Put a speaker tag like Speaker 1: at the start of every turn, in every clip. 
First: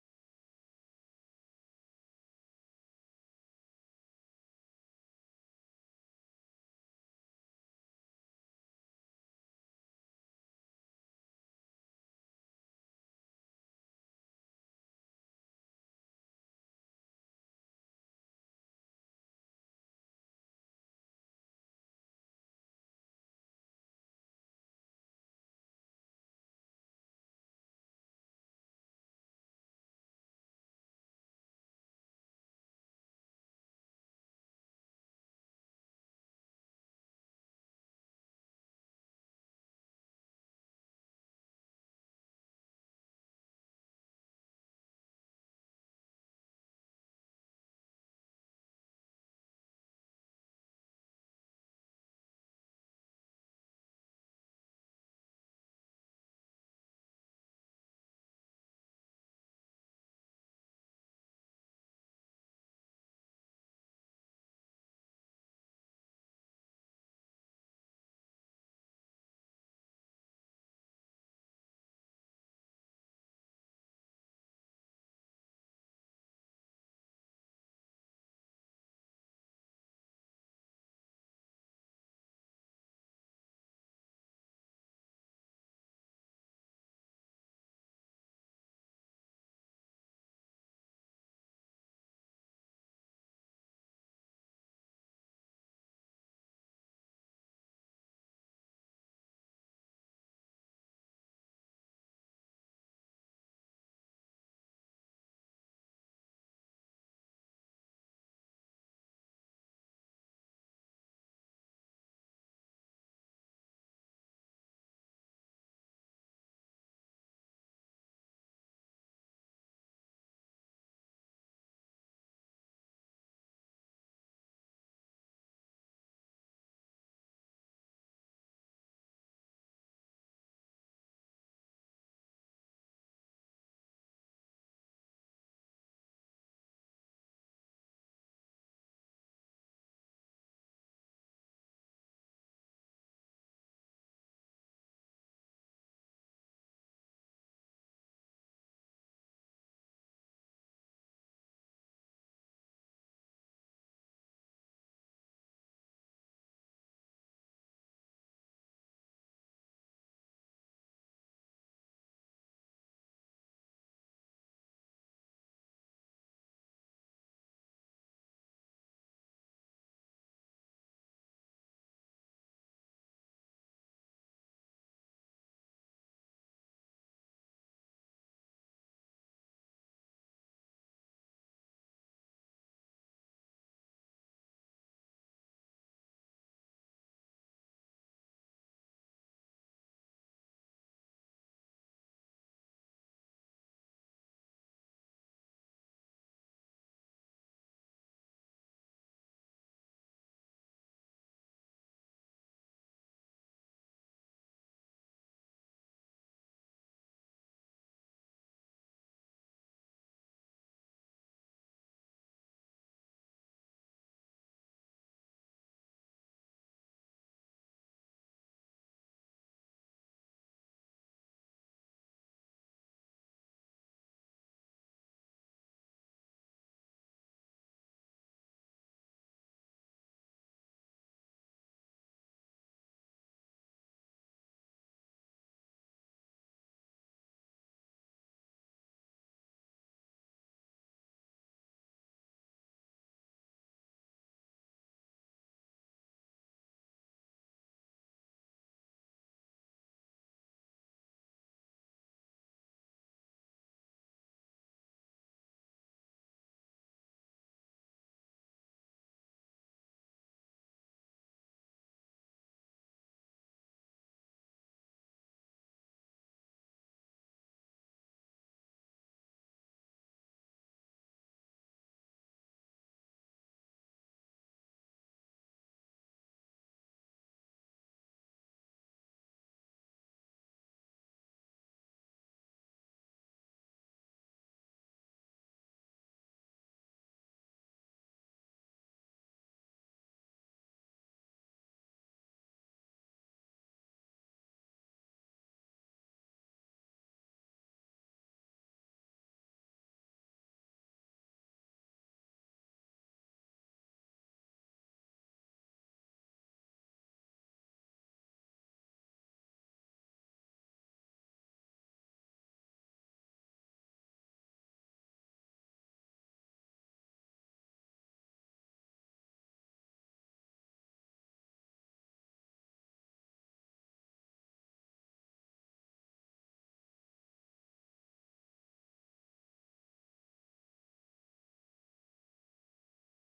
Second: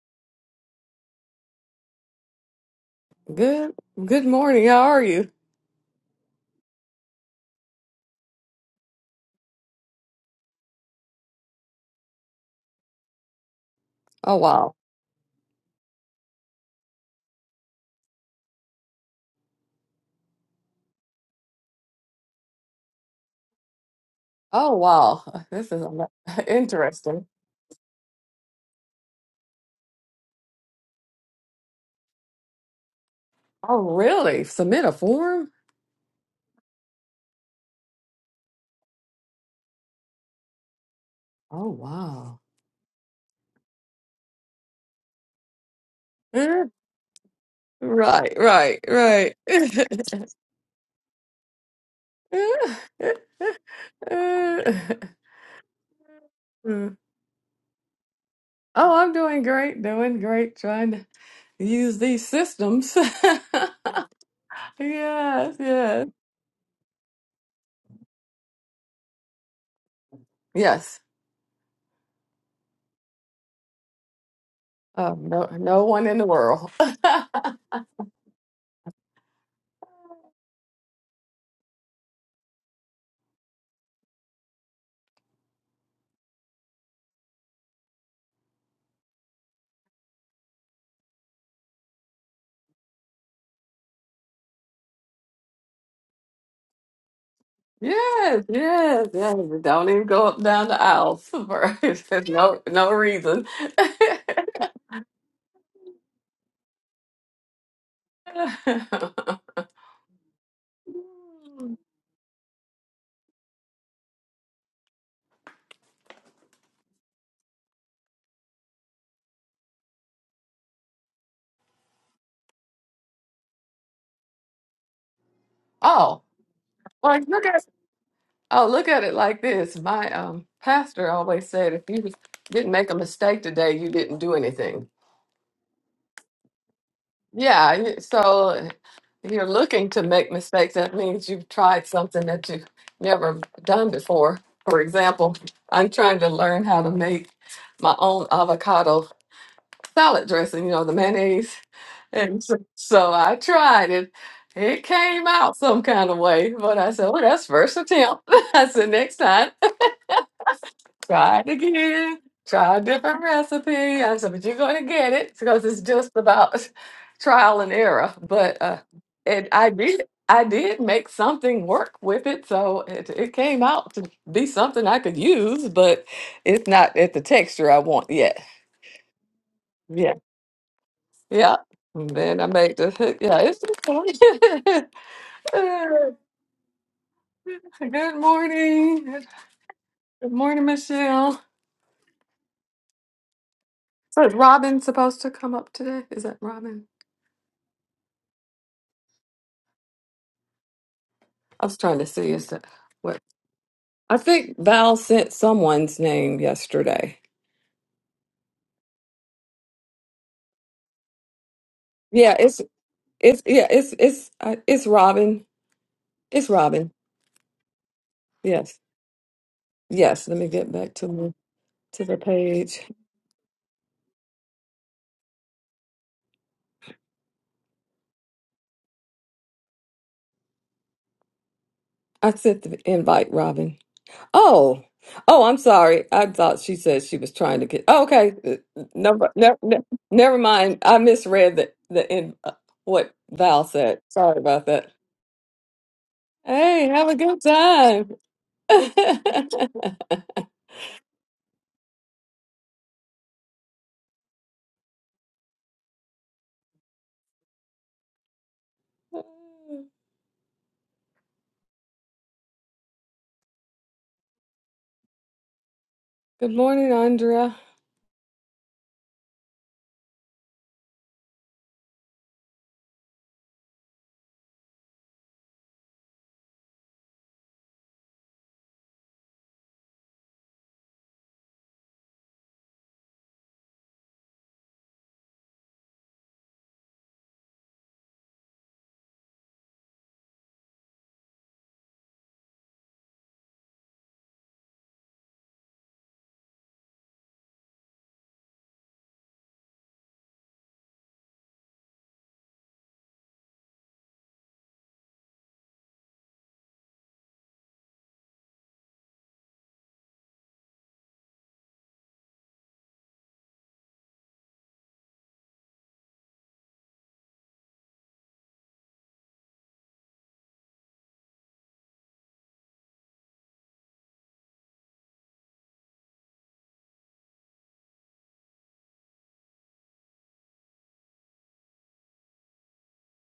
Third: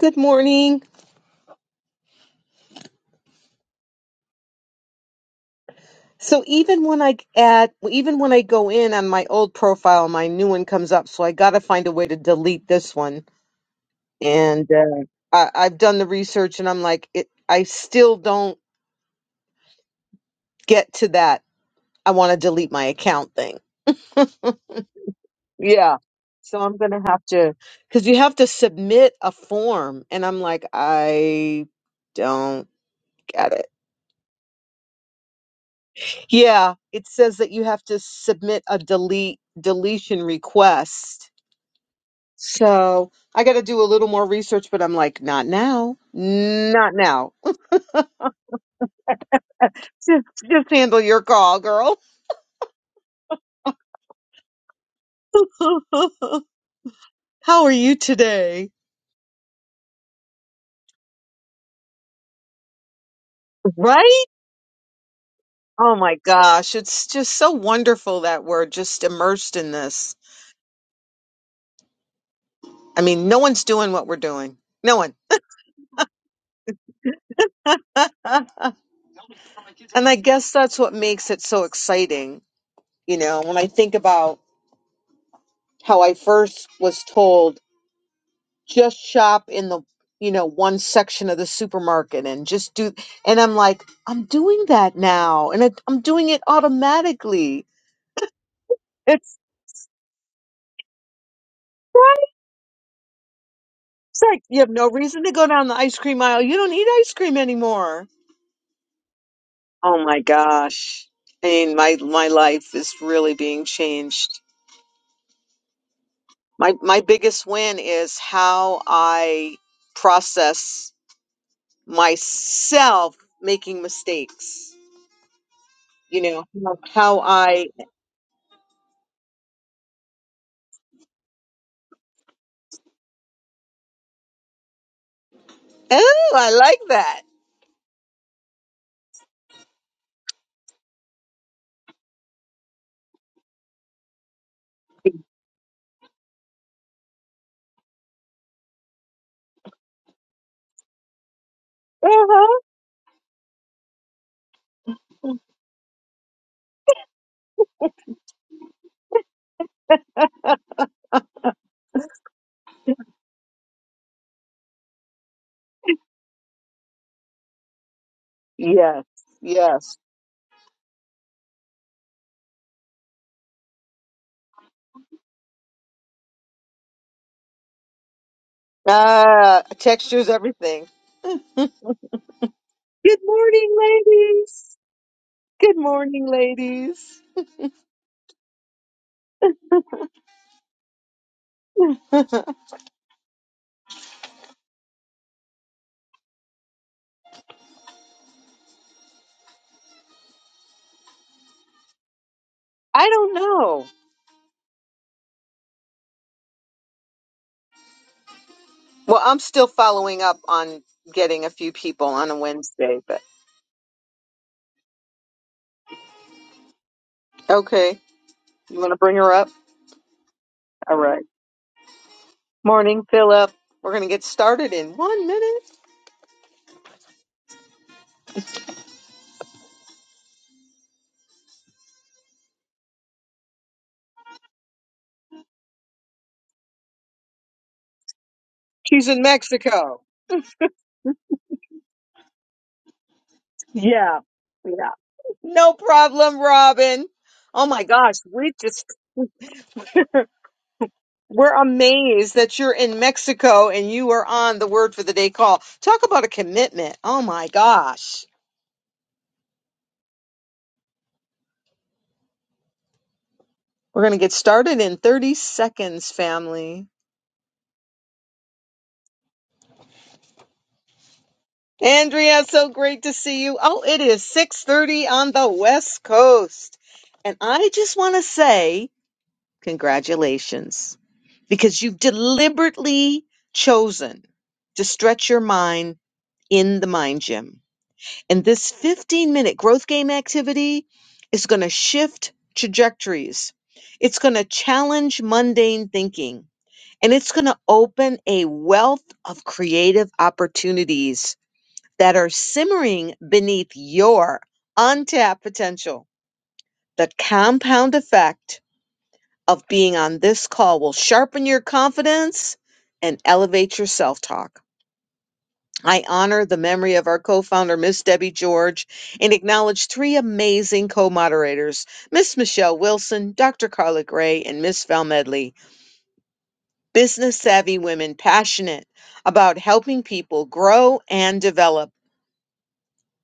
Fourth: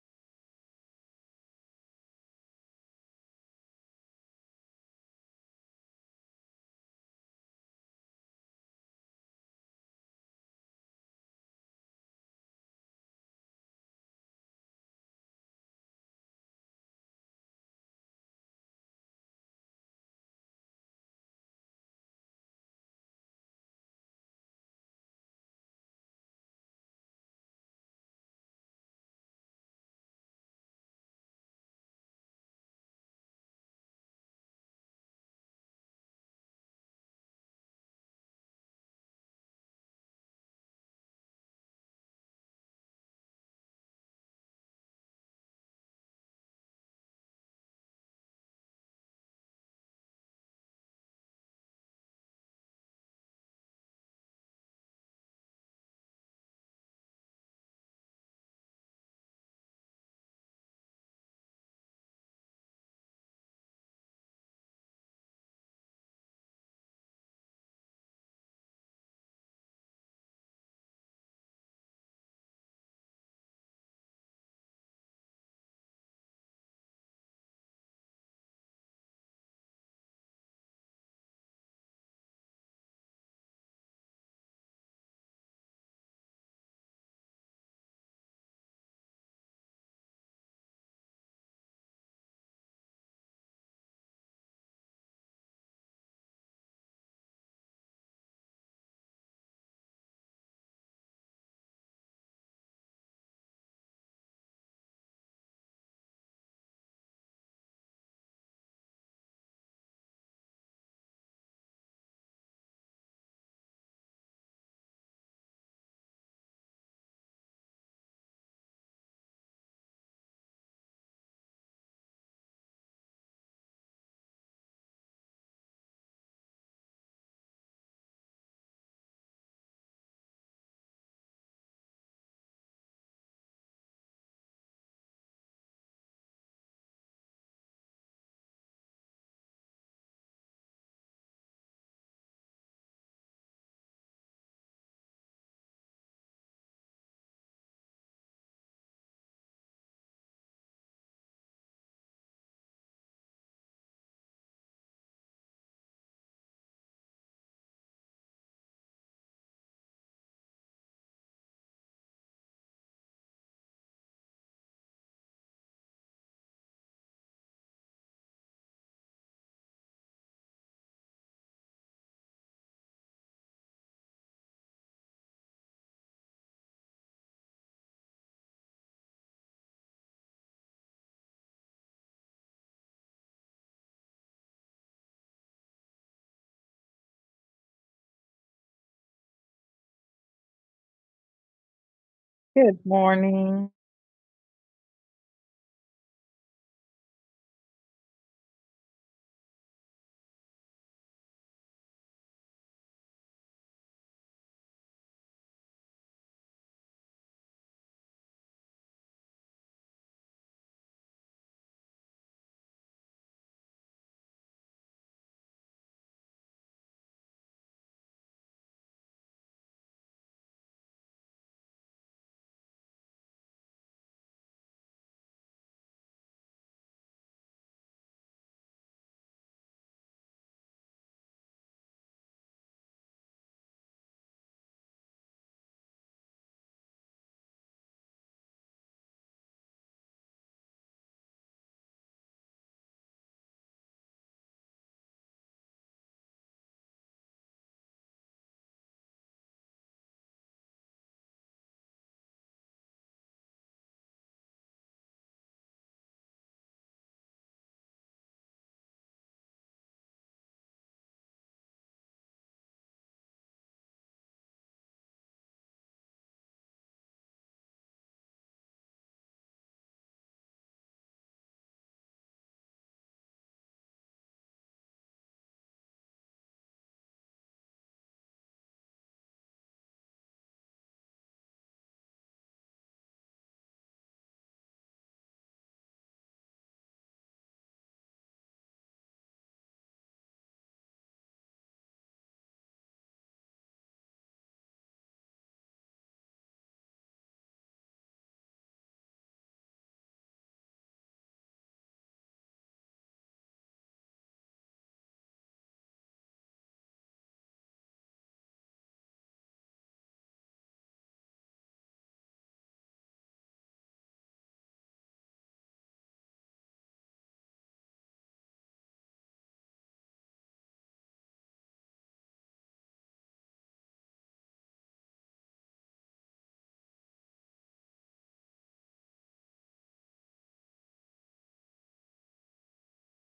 Speaker 1: Good morning.
Speaker 2: Good good morning. How are you?
Speaker 1: So even when I add, even when I go in on my old profile, my new one comes up. So I got to find a way to delete this one.
Speaker 2: Oh
Speaker 1: And
Speaker 2: wow.
Speaker 1: uh, I, I've done the research, and I'm like, it, I still don't get to that. I want to delete my account thing.
Speaker 2: Oh wow. This is
Speaker 1: Yeah.
Speaker 2: ama-
Speaker 1: So I'm gonna have
Speaker 2: interesting.
Speaker 1: to, because you have to submit a form, and I'm like, I don't get it.
Speaker 2: Oh really? Submit a form?
Speaker 1: Yeah, it says that you have to submit a delete deletion request
Speaker 2: Oh wow.
Speaker 1: So I got to do a little more research, but I'm like, not now,
Speaker 2: Eh,
Speaker 1: not now.
Speaker 2: Right, right, right.
Speaker 1: Just, just handle your call, girl.
Speaker 2: Mm.
Speaker 1: How are you today?
Speaker 2: Oh, I'm doing great, doing great, trying to use these systems.
Speaker 1: Right?
Speaker 2: Yes,
Speaker 1: Oh
Speaker 2: yes.
Speaker 1: my gosh, it's just so wonderful that we're just immersed in this.
Speaker 2: Yes.
Speaker 1: I mean, no one's doing what we're doing. No one.
Speaker 2: Um, no no one in the world.
Speaker 1: and I guess that's what makes it so exciting. You know, when I think about how I first was told just shop in the you know one section of the supermarket and just do and i'm like i'm doing that now and it, i'm doing it automatically
Speaker 2: Yes, yes, yes.
Speaker 1: it's
Speaker 2: Don't even go up down the aisle for there's no no reason.
Speaker 1: it's like you have no reason to go down the ice cream aisle you don't eat ice cream anymore oh my gosh i mean my my life is really being changed my my biggest win is how i process myself making mistakes
Speaker 2: Oh,
Speaker 1: you know how how
Speaker 2: like look at
Speaker 1: i
Speaker 2: oh look at it like this. My um pastor always said if you didn't make a mistake today, you didn't do anything.
Speaker 1: Oh, I like that.
Speaker 2: Yeah, you- so you're looking to make mistakes. That means you've tried something that you've never done before. For example, I'm trying to learn how to make my own avocado salad dressing, you know, the mayonnaise. And so,
Speaker 1: Uh-huh.
Speaker 2: so I tried it. It came out some kind of way, but I said, "Oh, that's first attempt." I said, "Next time, try it again. Try a different recipe." I said, "But you're going to get it because it's just about trial and error." But uh,
Speaker 1: Yes,
Speaker 2: it, I
Speaker 1: yes.
Speaker 2: did, I did make something work with it, so it, it came out to be something I could use, but it's not at the texture I want yet.
Speaker 1: Uh, textures, everything.
Speaker 2: Yeah. And then I make the
Speaker 1: Good
Speaker 2: yeah, it's
Speaker 1: morning, ladies. Good morning, ladies.
Speaker 2: Good morning. Good morning, Michelle.
Speaker 3: Good morning.
Speaker 2: So is Robin supposed to come up today? Is that Robin? I was trying to see is that
Speaker 1: I
Speaker 2: what
Speaker 1: don't know.
Speaker 2: I think Val sent someone's name yesterday.
Speaker 1: Well, I'm still following up on getting a few people on
Speaker 2: Yeah,
Speaker 1: a
Speaker 2: it's
Speaker 1: Wednesday, but
Speaker 2: it's yeah, it's it's uh, it's Robin. It's Robin.
Speaker 1: okay.
Speaker 2: Yes.
Speaker 1: You want to bring her up?
Speaker 2: Yes, let me get back
Speaker 1: All
Speaker 2: to
Speaker 1: right.
Speaker 2: the to the page.
Speaker 1: Morning, Philip. We're going to get started in one minute.
Speaker 2: I sent the invite, Robin. Oh, oh, I'm sorry. I thought she said she was trying to get. Oh, okay, Uh,
Speaker 1: She's in
Speaker 2: never, never,
Speaker 1: Mexico.
Speaker 2: never mind. I misread the the end, uh, what Val said.
Speaker 1: Yeah.
Speaker 2: Sorry about that.
Speaker 1: Yeah. No problem,
Speaker 2: Hey,
Speaker 1: Robin.
Speaker 2: have a good
Speaker 1: Oh my
Speaker 2: time.
Speaker 1: gosh. We just We're amazed that you're in Mexico and you are on the Word for the Day call. Talk about a commitment. Oh my gosh. We're going to get started in 30 seconds,
Speaker 2: Good
Speaker 1: family.
Speaker 2: morning, Andrea.
Speaker 1: Andrea, so great to see you. Oh, it is 6:30 on the West Coast. And I just want to say congratulations because you've deliberately chosen to stretch your mind in the mind gym. And this 15 minute growth game activity is going to shift trajectories. It's going to challenge mundane thinking and it's going to open a wealth of creative opportunities that are simmering beneath your untapped potential. The compound effect of being on this call will sharpen your confidence and elevate your self talk. I honor the memory of our co founder, Miss Debbie George, and acknowledge three amazing co moderators Miss Michelle Wilson, Dr. Carla Gray, and Miss Val Medley. Business savvy women passionate about helping people grow and develop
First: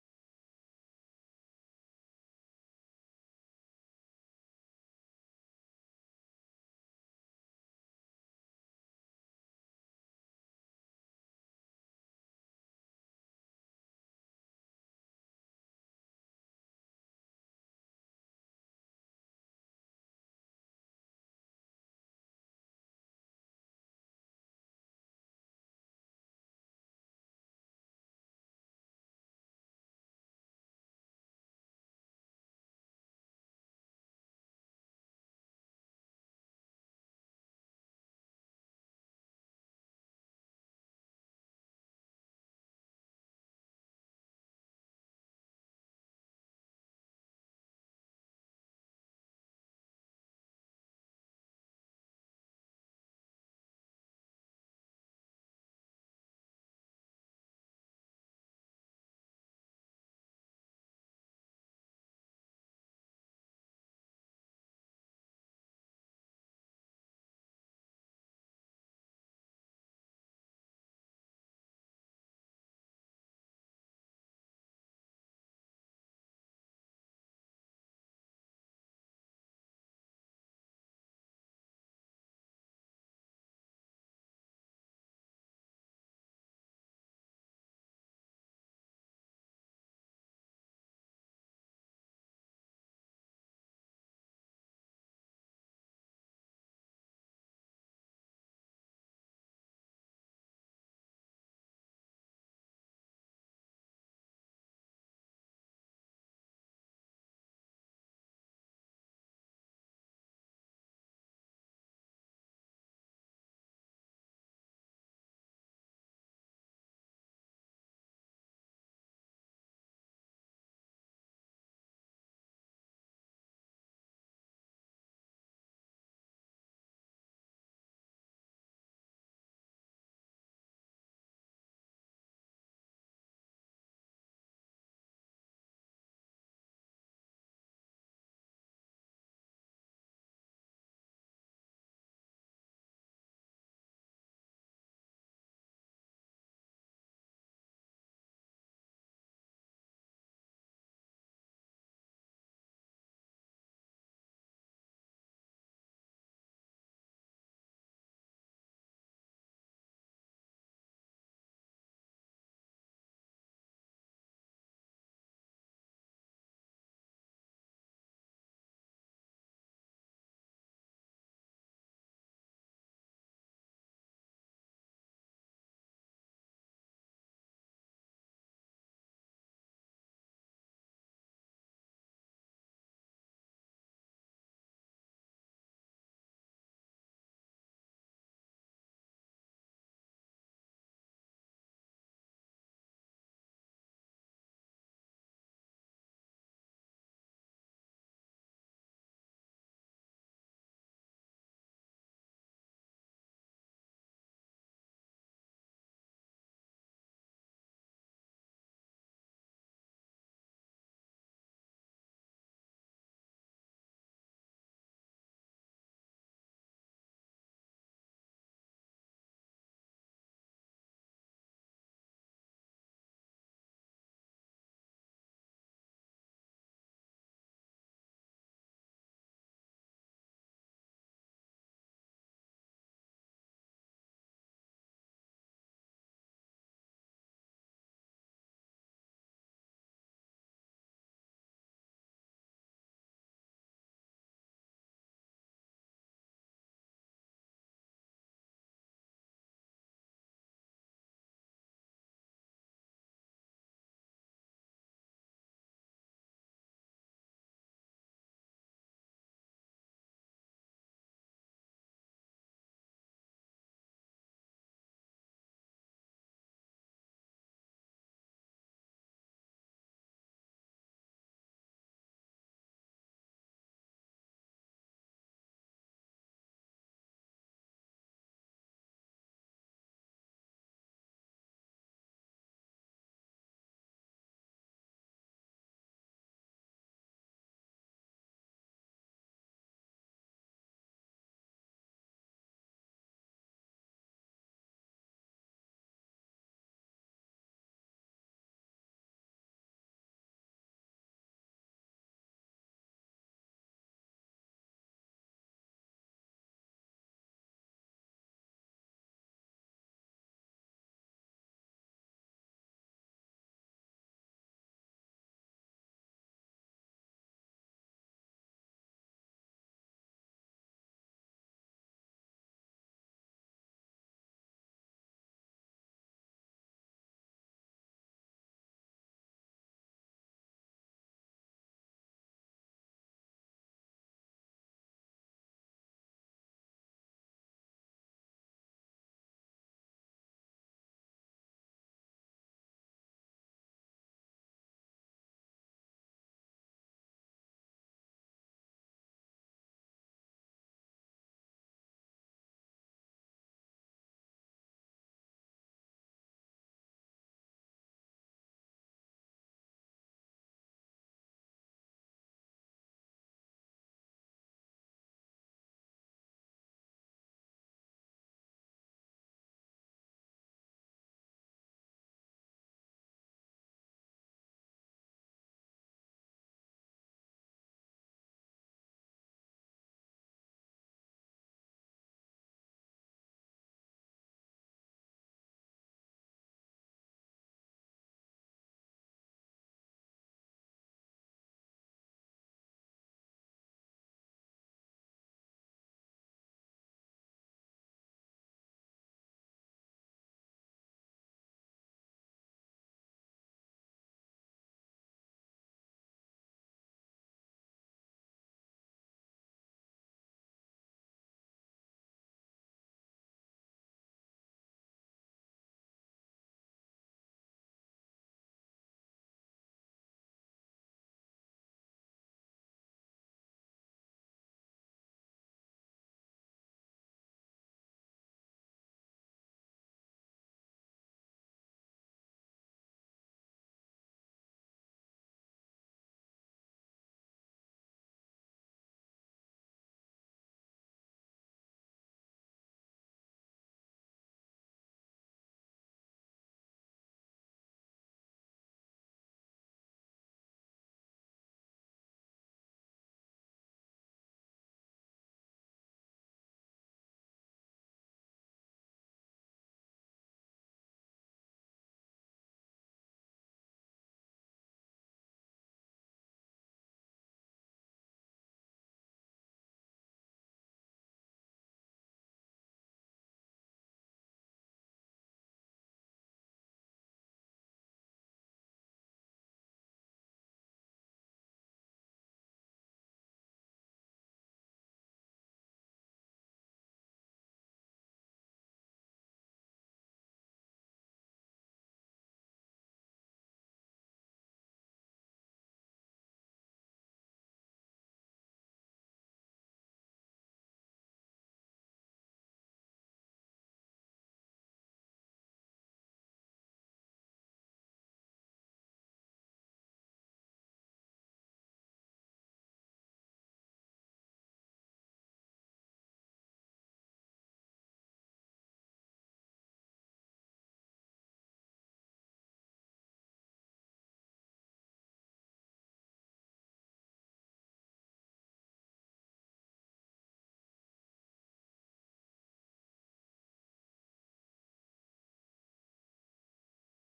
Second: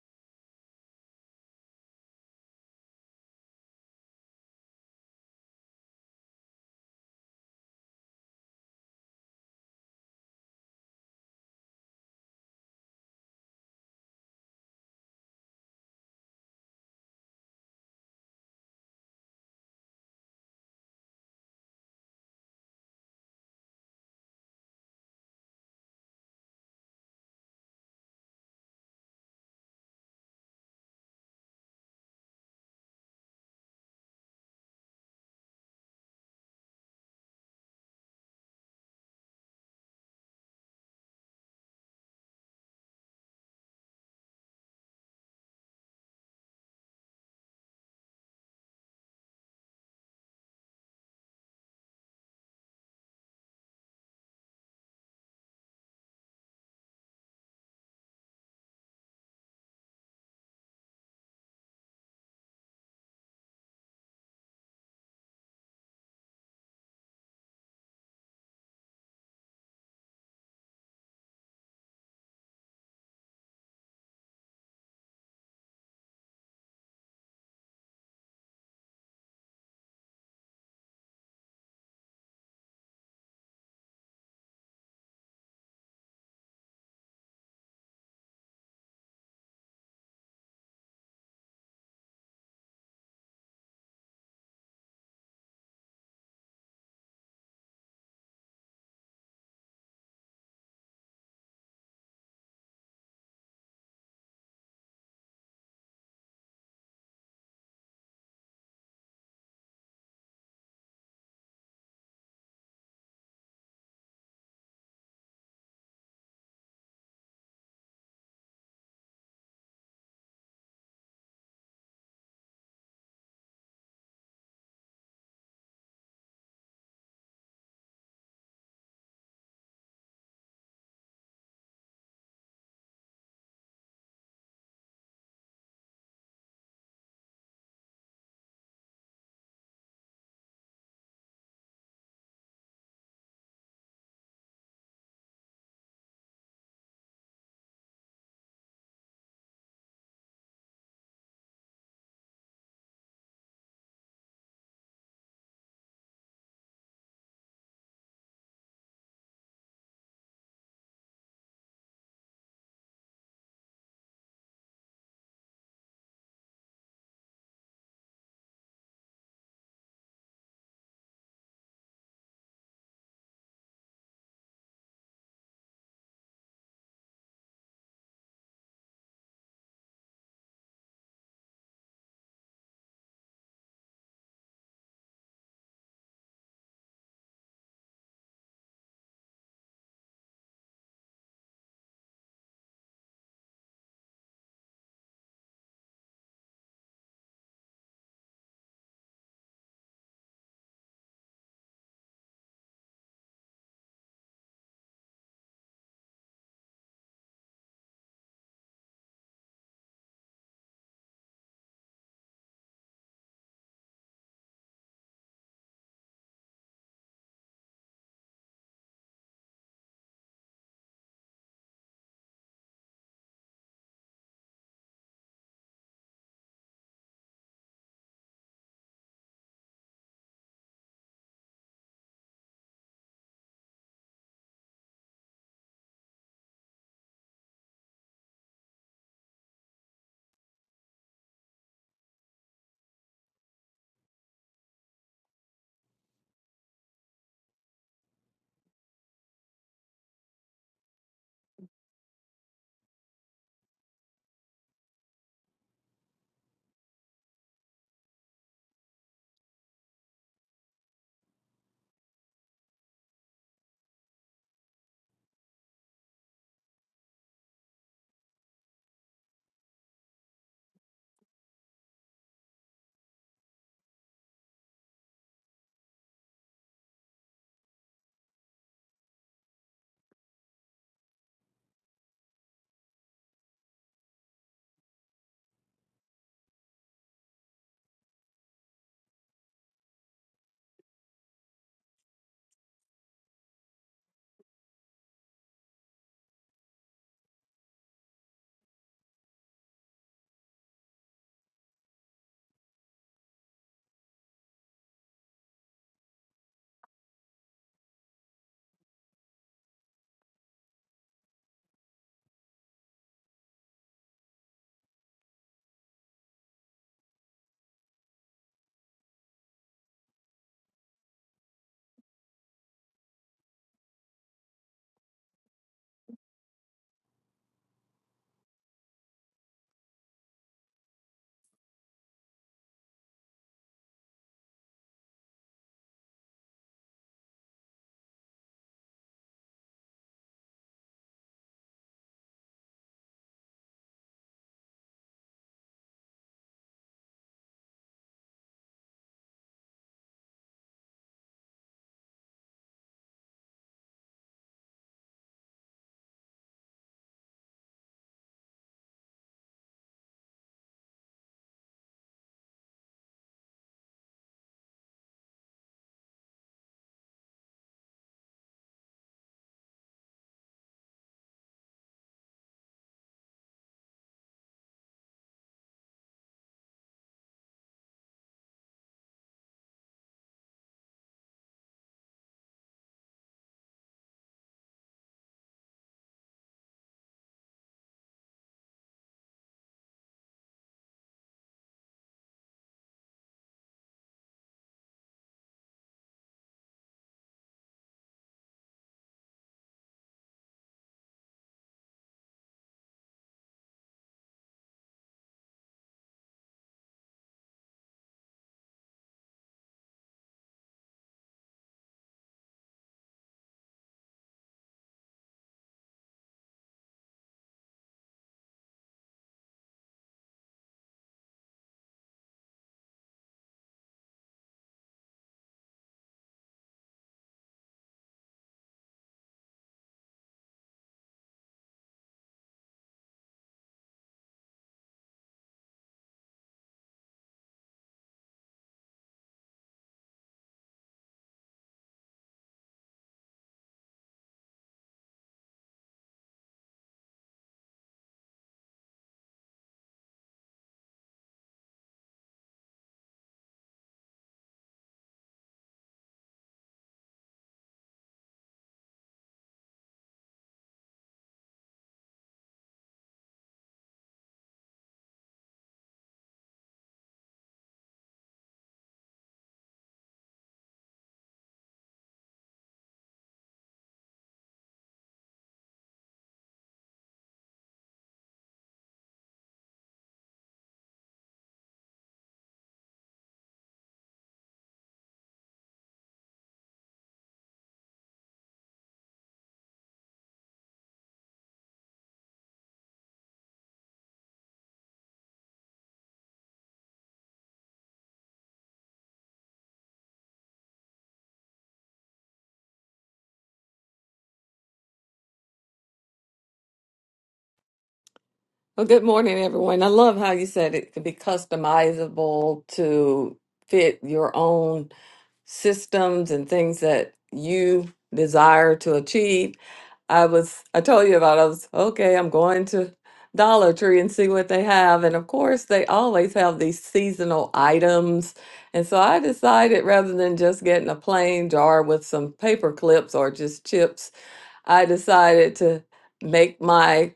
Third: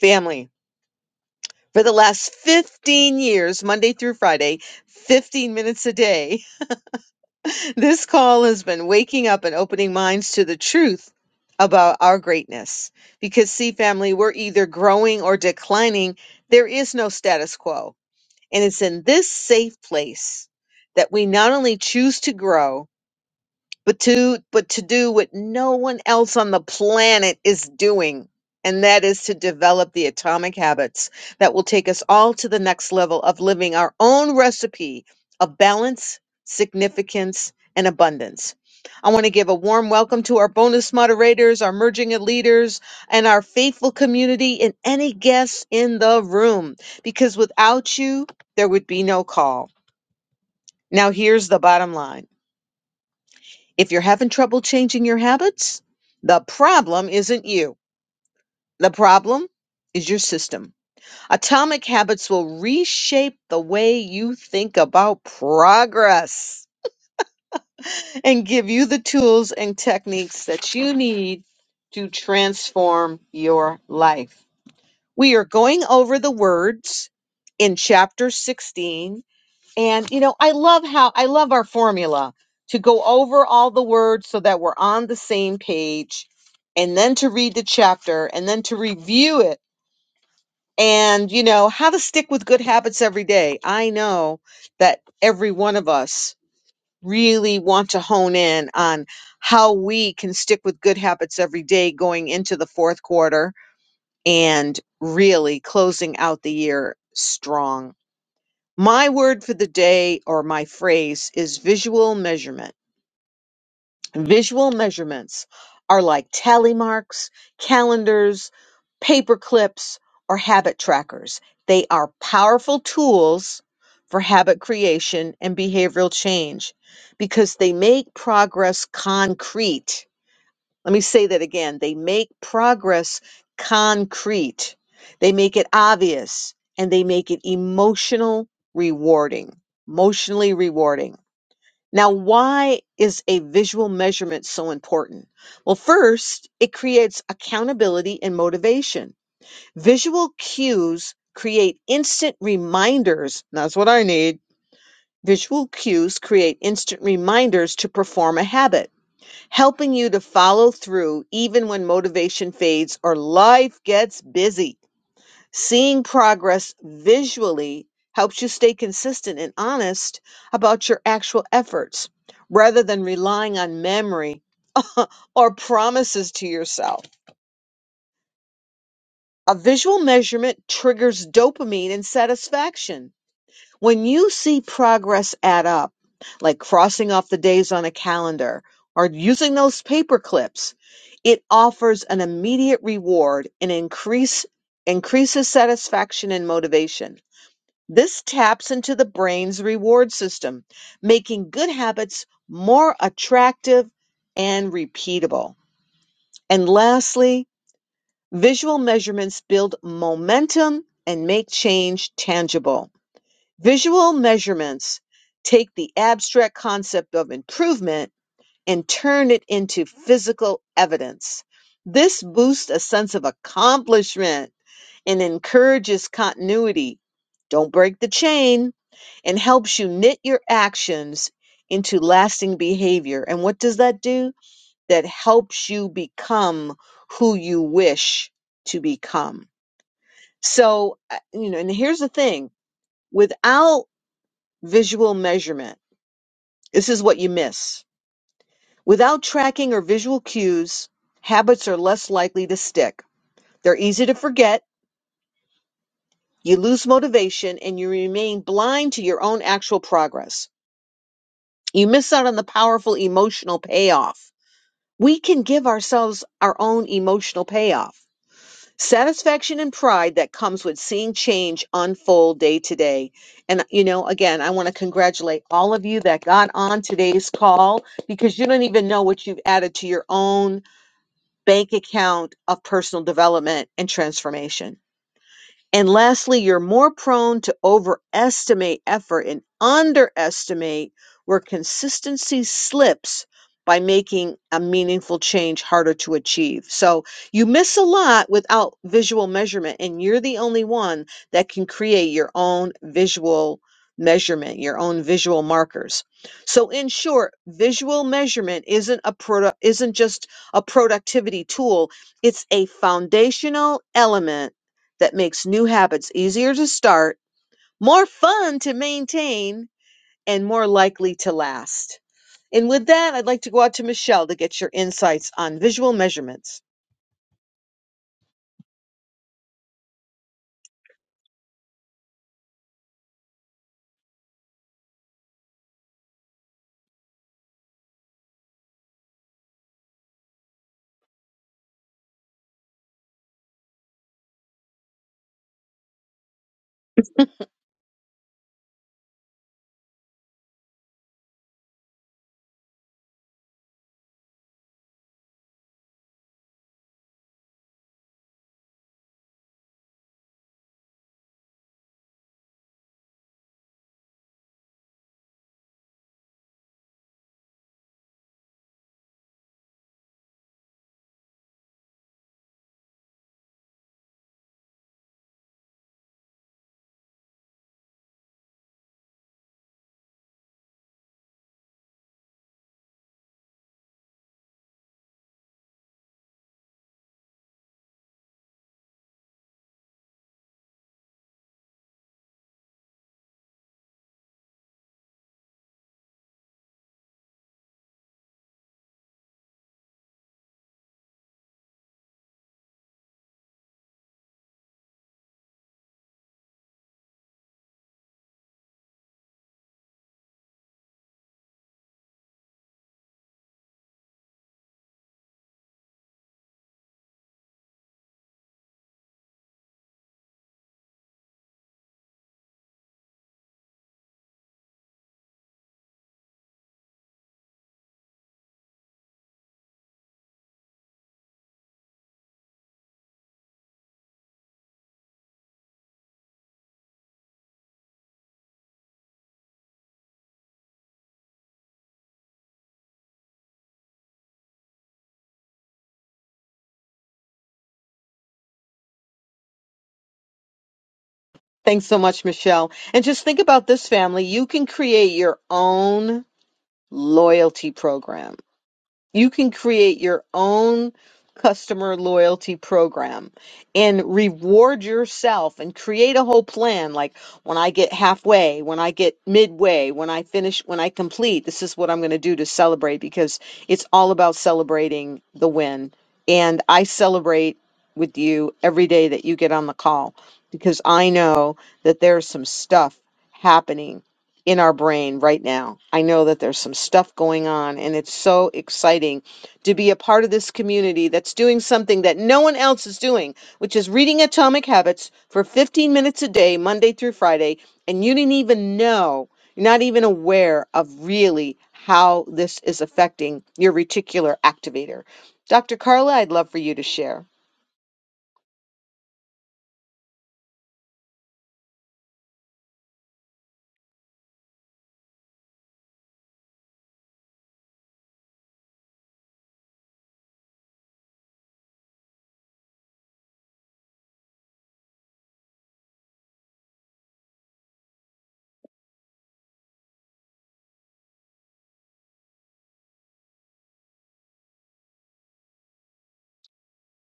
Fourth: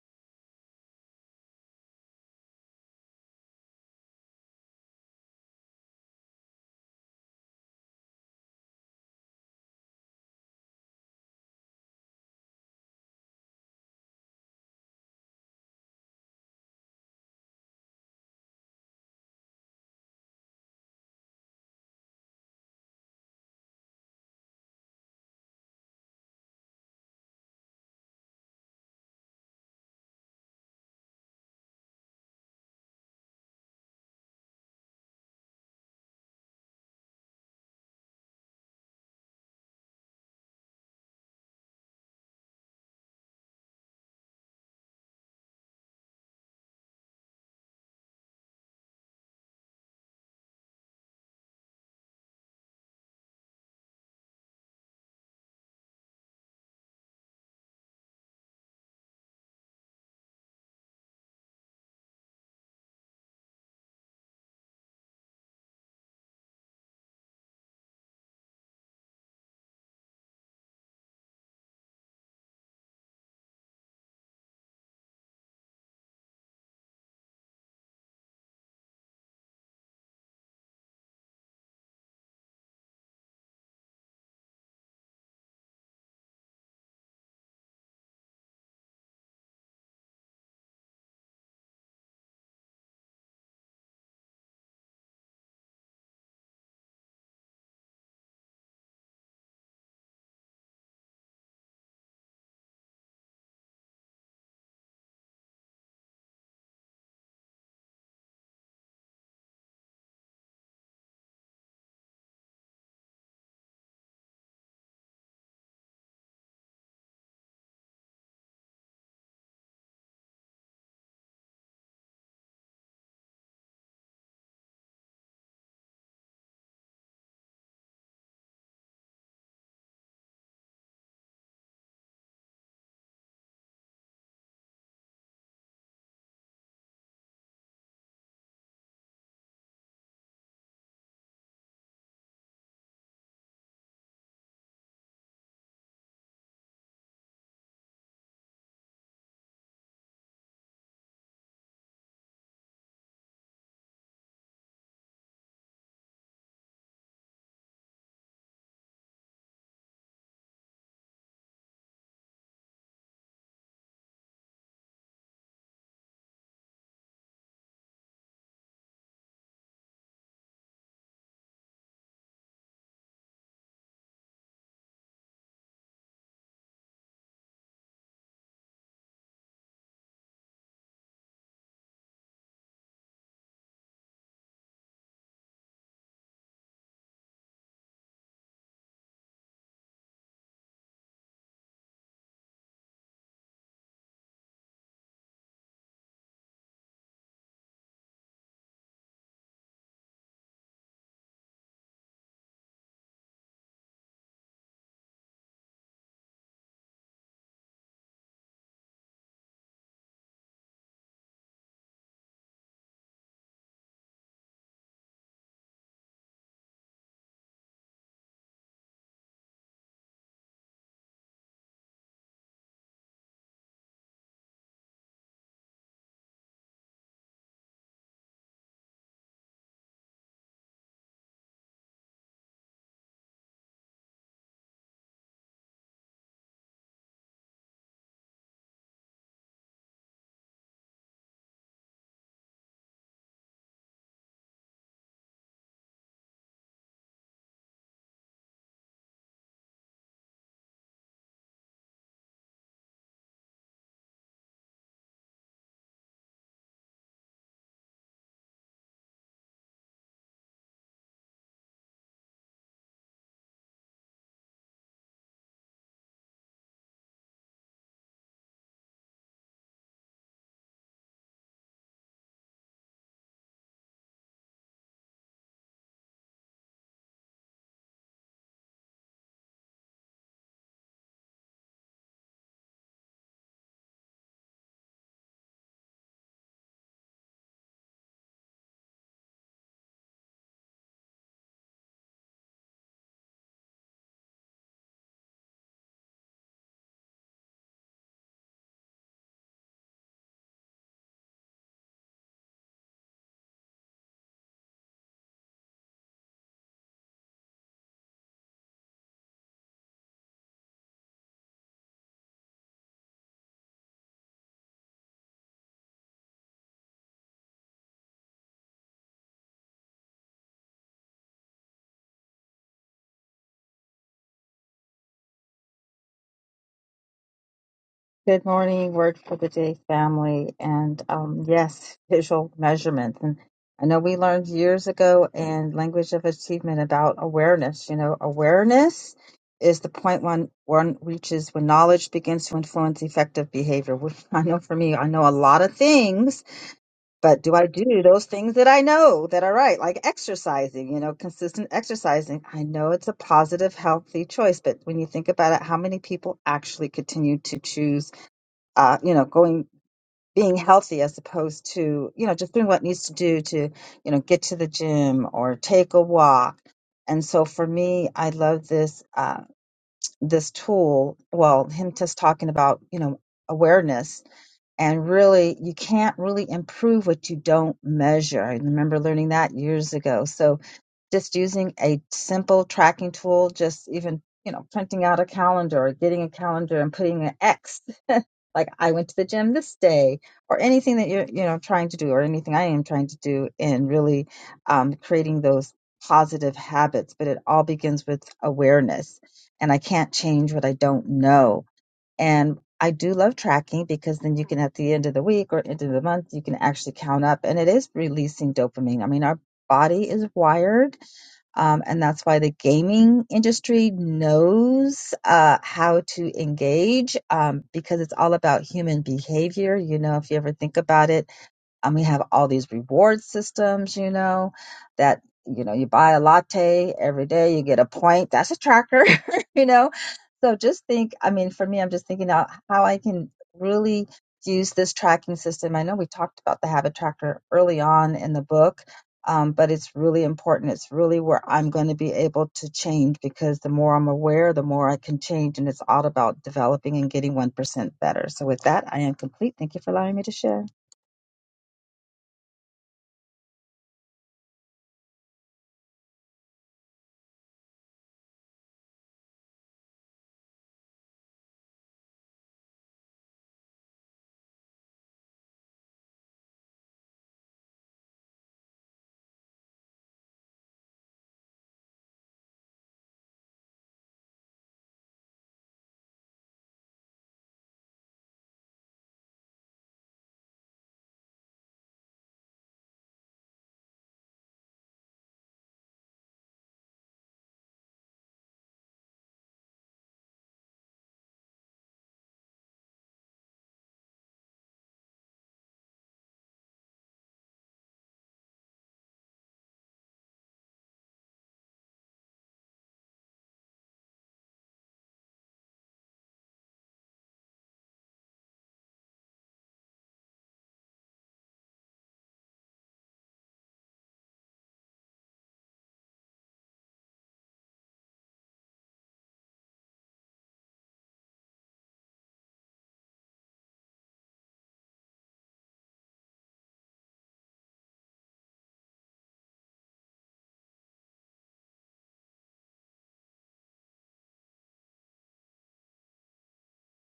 Speaker 1: family. For the last 15 years, Monday through Friday, 15 minutes a day. This call has been waking up and opening minds to the truth about our greatness. Because, see, family, we're either growing or declining. There is no status quo. And it's in this safe place that we not only choose to grow, but to but to do what no one else on the planet is doing and that is to develop the atomic habits that will take us all to the next level of living our own recipe of balance significance and abundance I want to give a warm welcome to our bonus moderators, our merging of leaders, and our faithful community, and any guests in the room, because without you, there would be no call. Now, here's the bottom line. If you're having trouble changing your habits, the problem isn't you. The problem is your system. Atomic habits will reshape the way you think about progress and give you the tools and techniques that you need to transform your life. We are going over the words in chapter 16 And you know, I love how I love our formula to go over all the words so that we're on the same page and then to read the chapter and then to review it and you know, how to stick with good habits every day. I know that every one of us really want to hone in on how we can stick with good habits every day going into the fourth quarter and really closing out the year strong. My word for the day or my phrase is visual measurement. Visual measurements are like tally marks, calendars, paper clips, or habit trackers. They are powerful tools for habit creation and behavioral change because they make progress concrete let me say that again. They make progress concrete, they make it obvious, and they make it emotional rewarding, emotionally rewarding. Now, why is a visual measurement so important? Well, first, it creates accountability and motivation. Visual cues create instant reminders. and That's what I need. Visual cues create instant reminders to perform a habit helping you to follow through even when motivation fades or life gets busy. Seeing progress visually helps you stay consistent and honest about your actual efforts rather than relying on memory or promises to yourself. A visual measurement triggers dopamine and satisfaction When you see progress add up, like crossing off the days on a calendar or using those paper clips, it offers an immediate reward and increase increases satisfaction and motivation. This taps into the brain's reward system, making good habits more attractive and repeatable. And lastly, visual measurements build momentum and make change tangible. Visual measurements take the abstract concept of improvement and turn it into physical evidence. This boosts a sense of accomplishment and encourages continuity. Don't break the chain and helps you knit your actions into lasting behavior. And what does that do? That helps you become who you wish to become. So, uh, you know, and here's the thing without visual measurement, This is what you miss. Without tracking or visual cues, habits are less likely to stick. They're easy to forget, you lose motivation, and you remain blind to your own actual progress. You miss out on the powerful emotional payoff. We can give ourselves our own emotional payoff. Satisfaction and pride that comes with seeing change unfold day to day. And, you know, again, I want to congratulate all of you that got on today's call because you don't even know what you've added to your own bank account of personal development and transformation. And lastly, you're more prone to overestimate effort and underestimate where consistency slips by making a meaningful change harder to achieve. So you miss a lot without visual measurement, and you're the only one that can create your own visual measurement, your own visual markers. So in short, visual measurement isn't a product isn't just a productivity tool, it's a foundational element that makes new habits easier to start, more fun to maintain, and more likely to last. And with that, I'd like to go out to Michelle to get your insights on visual measurements.
Speaker 3: Good morning, Word for the Day family. And um, yes, visual measurements. And I know we learned years ago in Language of Achievement about awareness. You know, awareness is the point one one reaches when knowledge begins to influence effective behavior. Which I know for me, I know a lot of things but do I do those things that I know that are right, like exercising, you know, consistent exercising? I know it's a positive, healthy choice, but when you think about it, how many people actually continue to choose, uh, you know, going, being healthy as opposed to, you know, just doing what needs to do to, you know, get to the gym or take a walk. And so for me, I love this, uh, this tool. Well, him just talking about, you know, awareness and really you can't really improve what you don't measure i remember learning that years ago so just using a simple tracking tool just even you know printing out a calendar or getting a calendar and putting an x like i went to the gym this day or anything that you're you know trying to do or anything i am trying to do and really um, creating those positive habits but it all begins with awareness and i can't change what i don't know and I do love tracking because then you can, at the end of the week or end of the month, you can actually count up and it is releasing dopamine. I mean, our body is wired. Um, and that's why the gaming industry knows uh, how to engage um, because it's all about human behavior. You know, if you ever think about it, and we have all these reward systems you know that you know you buy a latte every day you get a point that's a tracker you know so just think i mean for me i'm just thinking out how i can really use this tracking system i know we talked about the habit tracker early on in the book um, but it's really important it's really where i'm going to be able to change because the more i'm aware the more i can change and it's all about developing and getting 1% better so with that i am complete thank you for allowing me to share
Speaker 1: Thanks so much, Michelle. And just think about this family. You can create your own loyalty program you can create your own customer loyalty program and reward yourself and create a whole plan like when i get halfway when i get midway when i finish when i complete this is what i'm going to do to celebrate because it's all about celebrating the win and i celebrate with you every day that you get on the call because i know that there's some stuff happening in our brain right now. I know that there's some stuff going on, and it's so exciting to be a part of this community that's doing something that no one else is doing, which is reading Atomic Habits for 15 minutes a day, Monday through Friday. And you didn't even know, you're not even aware of really how this is affecting your reticular activator. Dr. Carla, I'd love for you to share.
Speaker 2: Well, good morning, everyone. I love how you said it could be customizable to fit your own systems and things that you desire to achieve. I was, I told you about, I was, okay, I'm going to Dollar Tree and see what they have. And of course, they always have these seasonal items. And so I decided rather than just getting a plain jar with some paper clips or just chips, I decided to make my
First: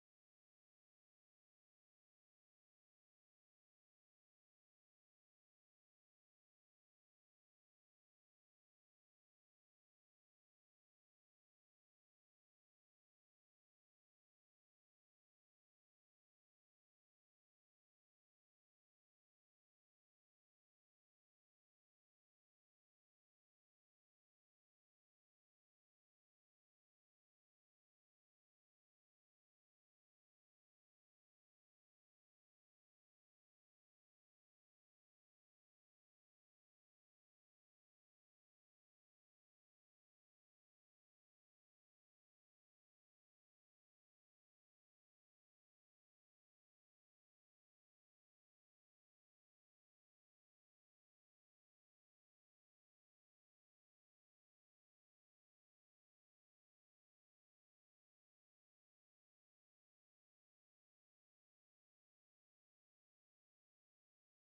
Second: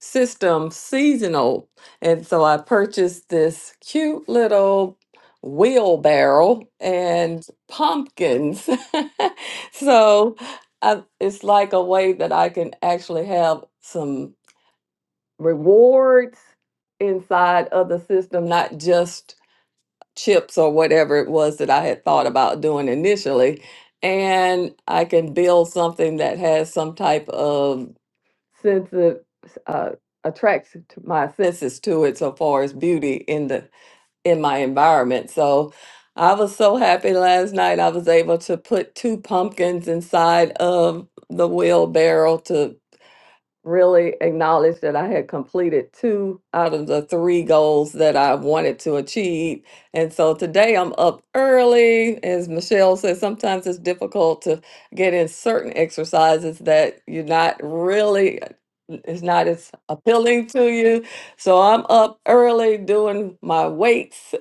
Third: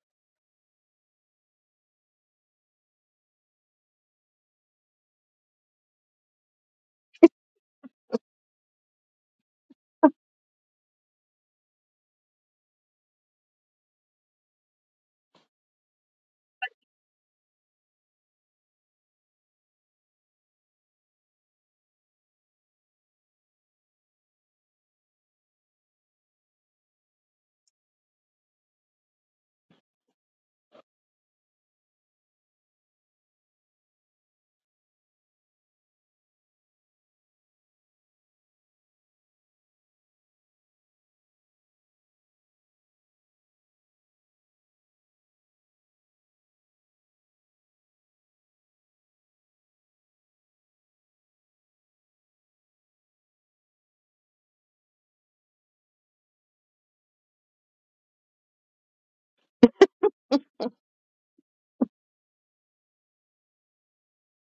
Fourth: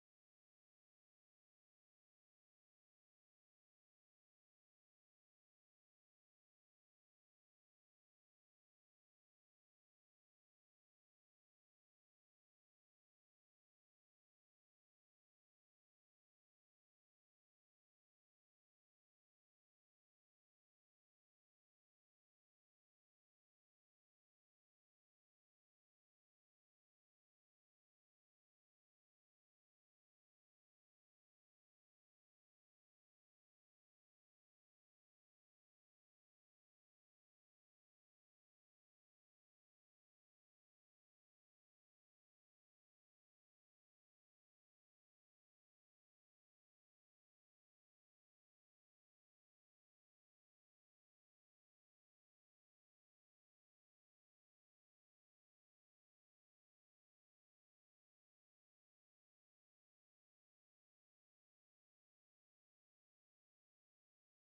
Speaker 2: system seasonal. And so I purchased this cute little wheelbarrow and pumpkins. so I, it's like a way that I can actually have some rewards inside of the system, not just chips or whatever it was that I had thought about doing initially. And I can build something that has some type of sense of uh, attracts to my senses to it so far as beauty in the in my environment. So I was so happy last night I was able to put two pumpkins inside of the wheelbarrow to really acknowledged that I had completed two out of the three goals that I wanted to achieve. And so today I'm up early. As Michelle said, sometimes it's difficult to get in certain exercises that you're not really it's not as appealing to you. So I'm up early doing my weights.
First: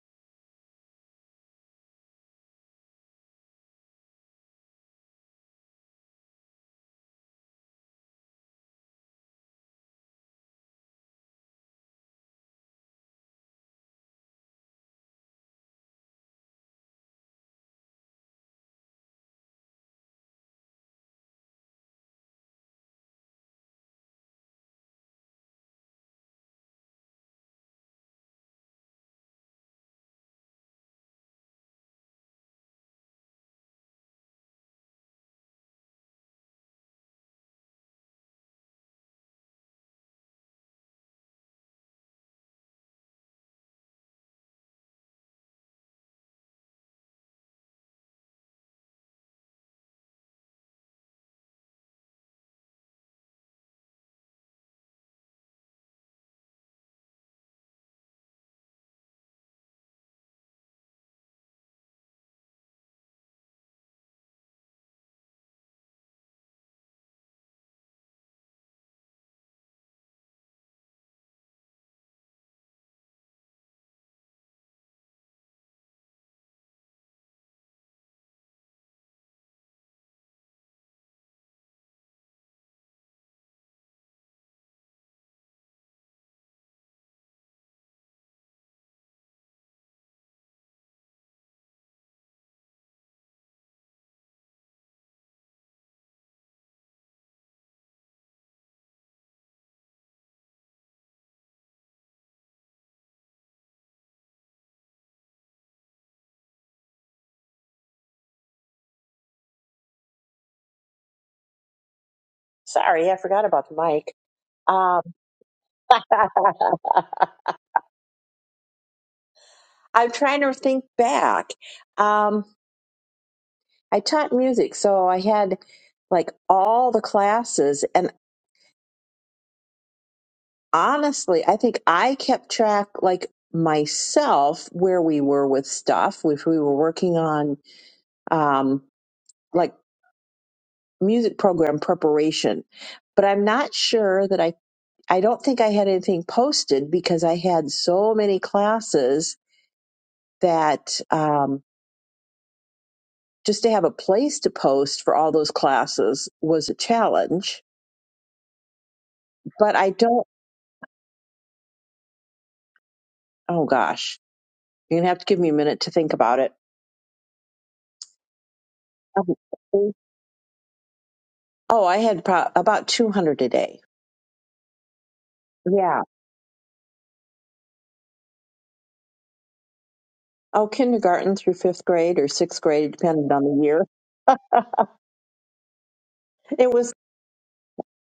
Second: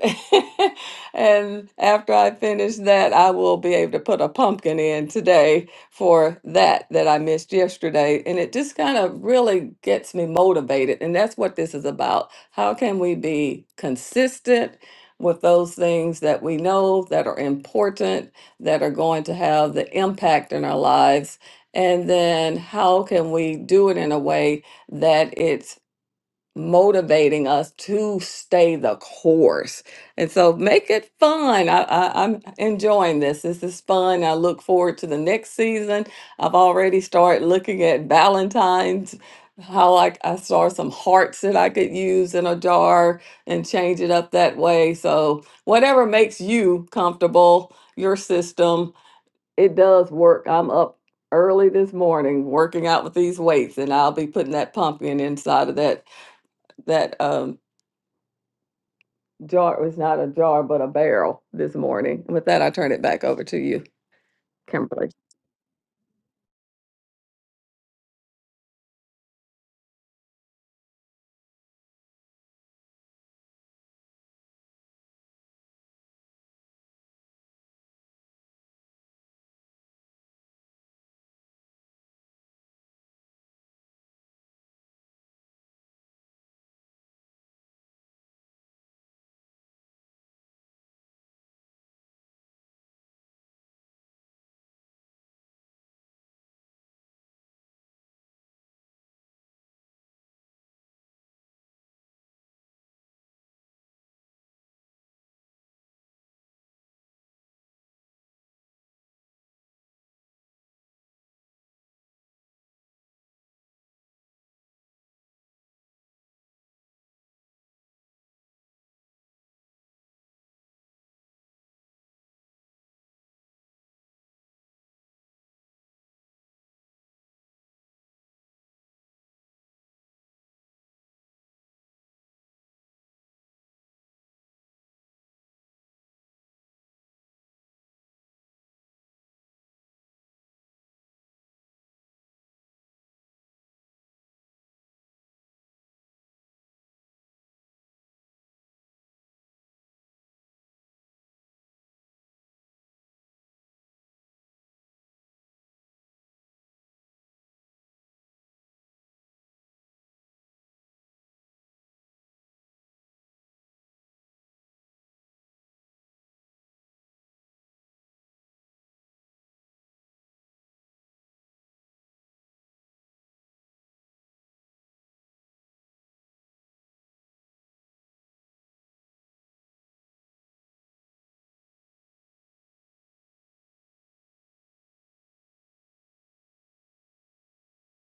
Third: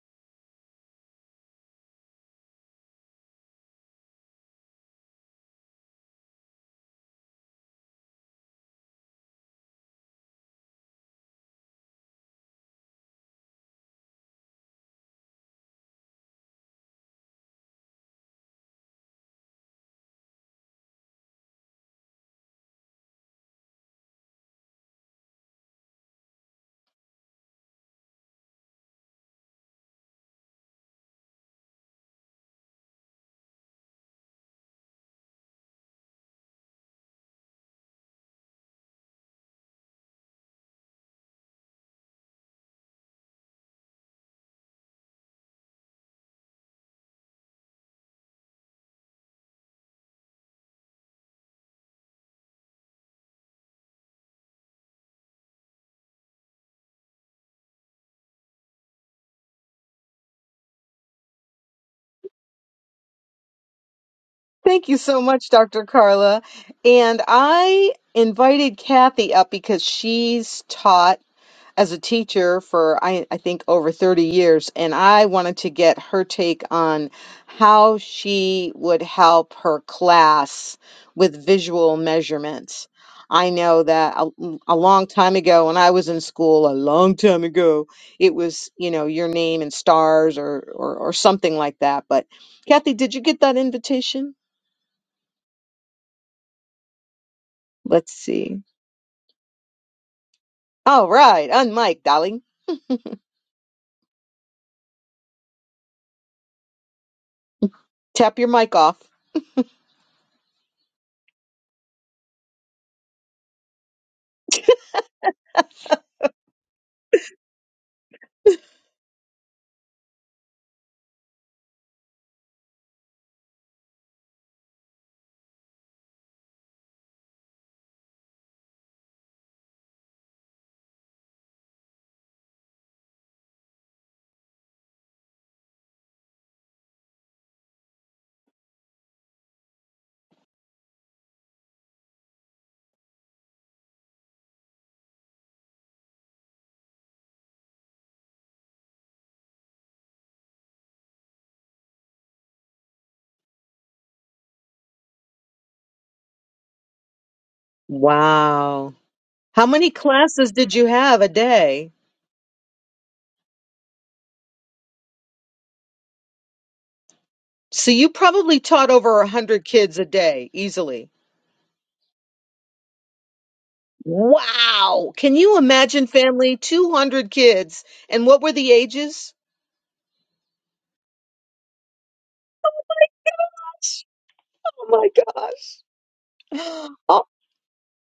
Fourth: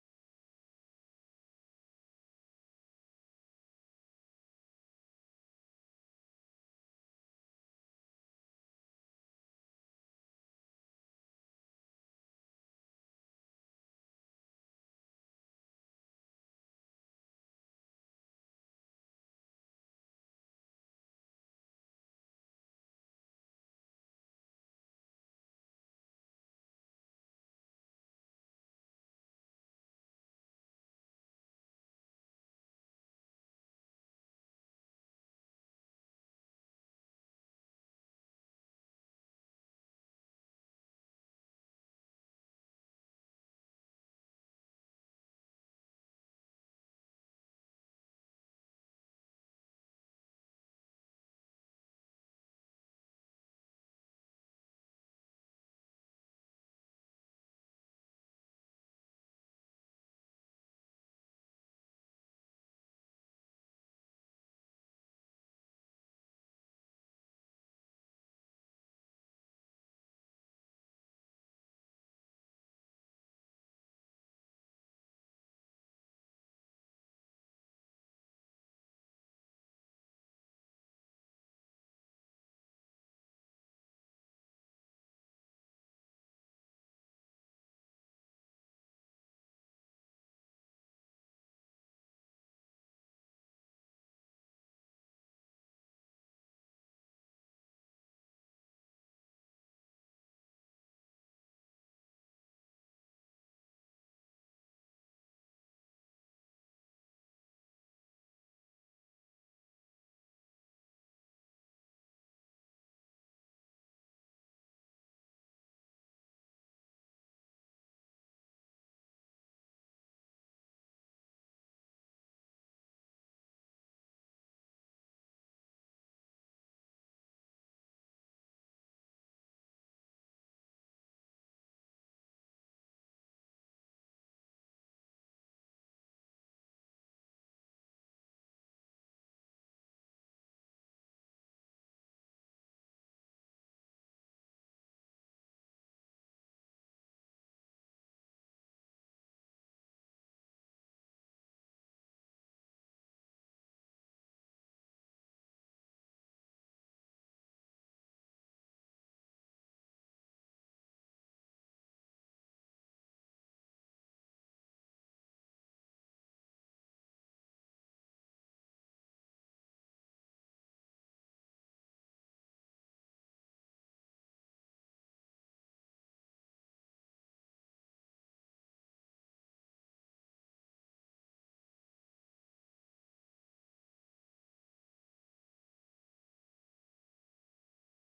Speaker 2: and after I finish that, I will be able to put a pumpkin in today for that that I missed yesterday. And it just kind of really gets me motivated. And that's what this is about. How can we be consistent with those things that we know that are important, that are going to have the impact in our lives? And then how can we do it in a way that it's motivating us to stay the course. And so make it fun. I, I, I'm enjoying this. This is fun. I look forward to the next season. I've already started looking at Valentine's, how I, I saw some hearts that I could use in a jar and change it up that way. So whatever makes you comfortable, your system, it does work. I'm up early this morning working out with these weights and I'll be putting that pumpkin inside of that that um, jar was not a jar, but a barrel this morning. With that, I turn it back over to you,
Speaker 1: Thank you
Speaker 2: Kimberly.
Speaker 1: so much, Dr. Carla. And I invited Kathy up because she's taught as a teacher for I, I think over 30 years and i wanted to get her take on how she would help her class with visual measurements i know that a, a long time ago when i was in school a long time ago it was you know your name and stars or or, or something like that but kathy did you get that invitation let's see all right unmic darling tap your mic off
Speaker 4: Sorry, I forgot about the mic. Um, I'm trying to think back. Um, I taught music, so I had like all the classes, and honestly, I think I kept track like myself where we were with stuff, if we were working on um, like music program preparation. But I'm not sure that I. I don't think I had anything posted because I had so many classes that. Um, just to have a place to post for all those classes was a challenge.
Speaker 1: Wow. How
Speaker 4: But I
Speaker 1: many
Speaker 4: don't,
Speaker 1: classes did you have a day?
Speaker 4: oh gosh, you're going to have to give me a minute to think about it.
Speaker 1: So you probably taught over a hundred
Speaker 4: Um,
Speaker 1: kids a day easily.
Speaker 4: Oh, I had pro- about 200 a day.
Speaker 1: Wow. Can you
Speaker 4: Yeah.
Speaker 1: imagine family 200 kids and what were the ages?
Speaker 4: Oh, kindergarten through fifth grade or sixth grade, depending on the year.
Speaker 1: Oh my gosh.
Speaker 4: it was,
Speaker 1: Oh.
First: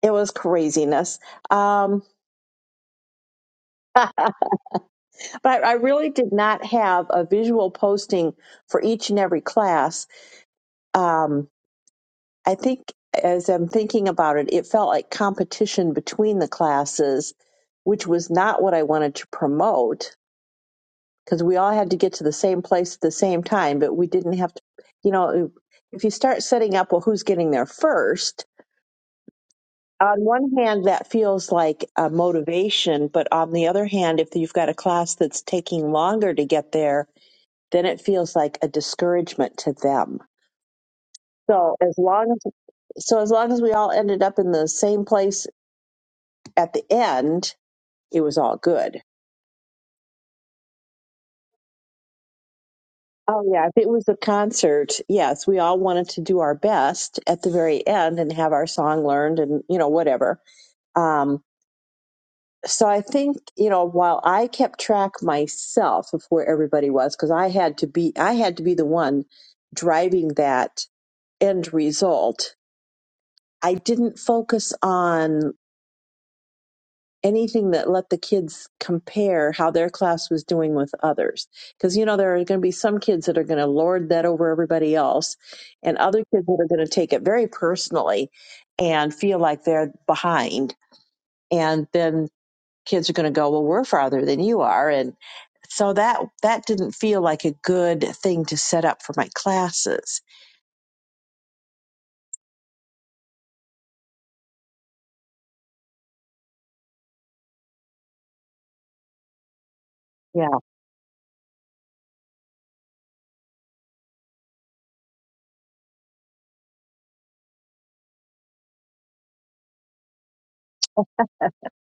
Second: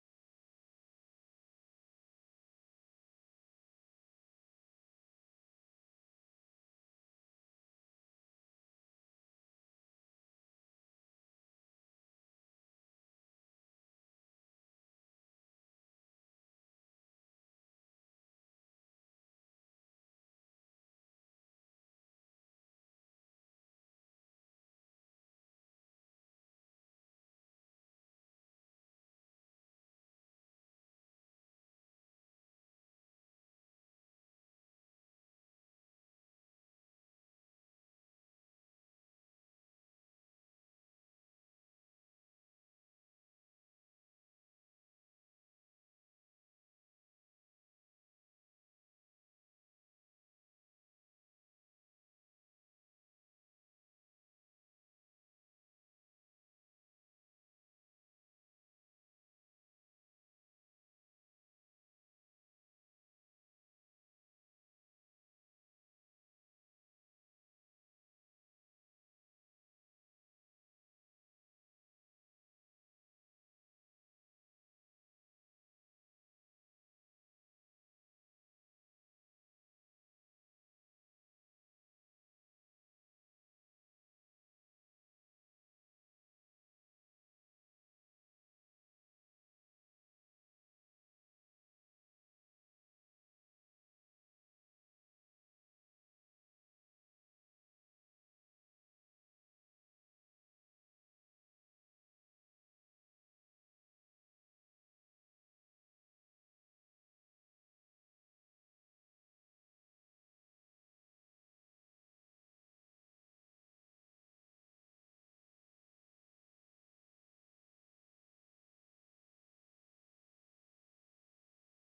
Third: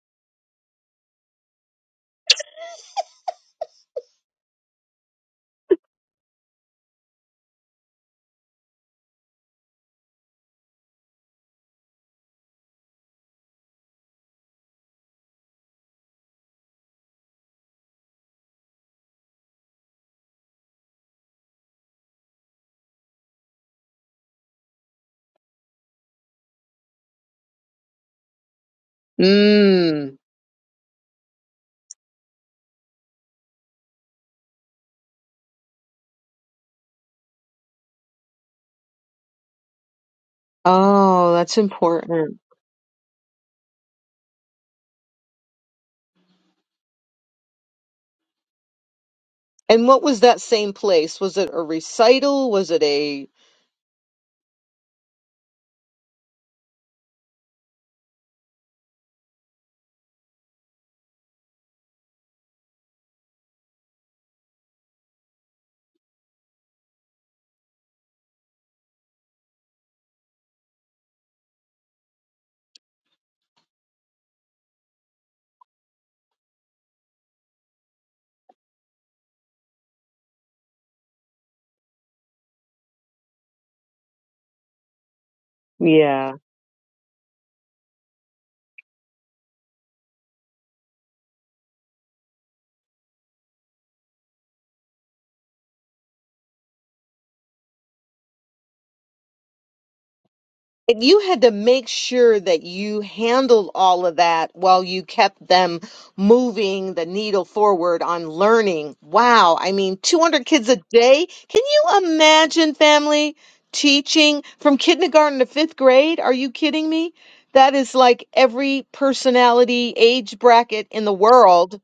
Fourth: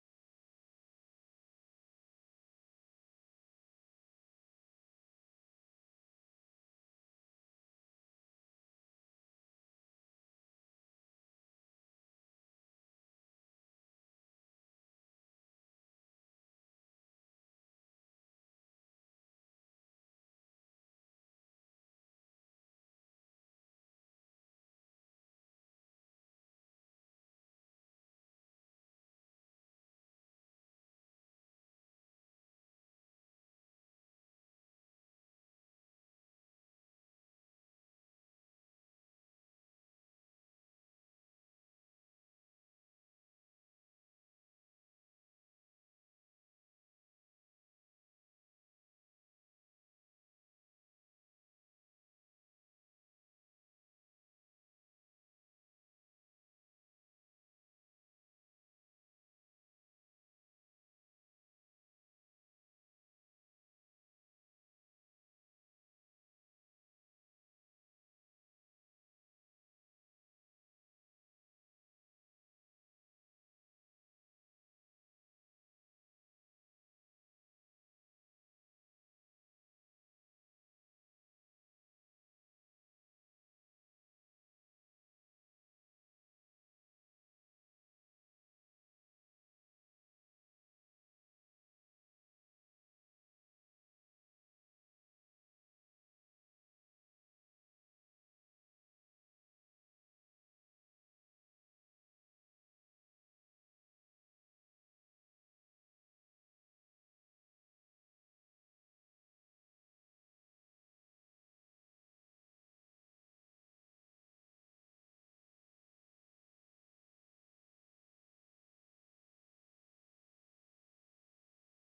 Speaker 4: it was craziness. Um, but I, I really did not have a visual posting for each and every class. Um, I think as I'm thinking about it, it felt like competition between the classes, which was not what I wanted to promote because we all had to get to the same place at the same time, but we didn't have to, you know, if you start setting up, well, who's getting there first?
Speaker 1: Mm.
Speaker 4: On one hand, that feels like a motivation, but on the other hand, if you've got a class that's taking longer to get there, then it feels like a discouragement to them.
Speaker 1: Oh, that's
Speaker 4: So as long
Speaker 1: important.
Speaker 4: as so as long as we all ended up in the same place at the end, it was all good.
Speaker 1: And what was that same place? Was it a recital? Was it a
Speaker 4: Oh yeah, if it was a concert, yes, we all wanted to do our best at the very end and have our song learned and you know whatever. Um, so I think you know while I kept track myself of where everybody was because I had to be I had to be the one driving that end result. I didn't focus on anything that let the kids compare how their class was doing with others. Because, you know, there are going to be some kids that are going to lord that over everybody else, and other
Speaker 1: Yeah.
Speaker 4: kids that are going to take it very personally and feel like they're behind. And then kids are going to go, well, we're farther than you are. And so that that didn't feel like a good thing to set up for my classes.
Speaker 1: And you had to make sure that you handled all of that while you kept them moving the needle forward on learning. Wow. I mean, 200
Speaker 4: Yeah.
Speaker 1: kids a day. Can you imagine family teaching from kindergarten to fifth grade? Are you kidding me? That is like every personality age bracket in the world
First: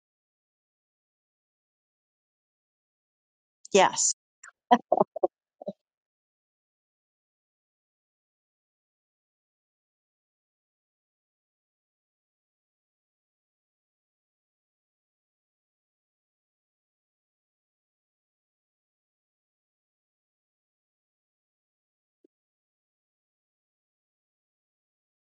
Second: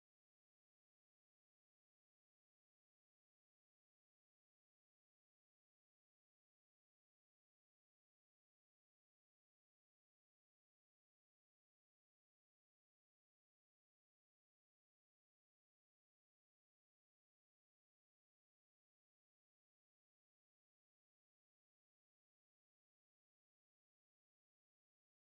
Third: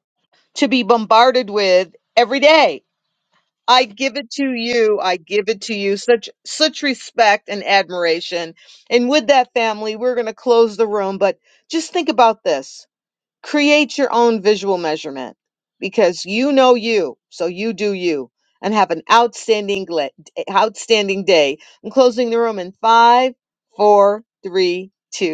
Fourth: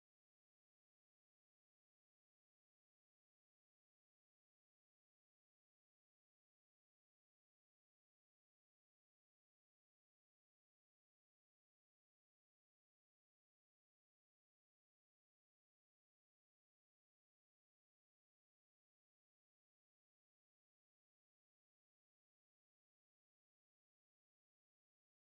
Speaker 1: to be bombarded with every day. I
Speaker 4: Yes.
Speaker 1: give it to you. I give it to you. Such such respect and admiration. And with that family, we're going to close the room, but just think about this. Create your own visual measurement because you know you, so you do you. And have an outstanding gla- outstanding day. I'm closing the room in five, four, three, two.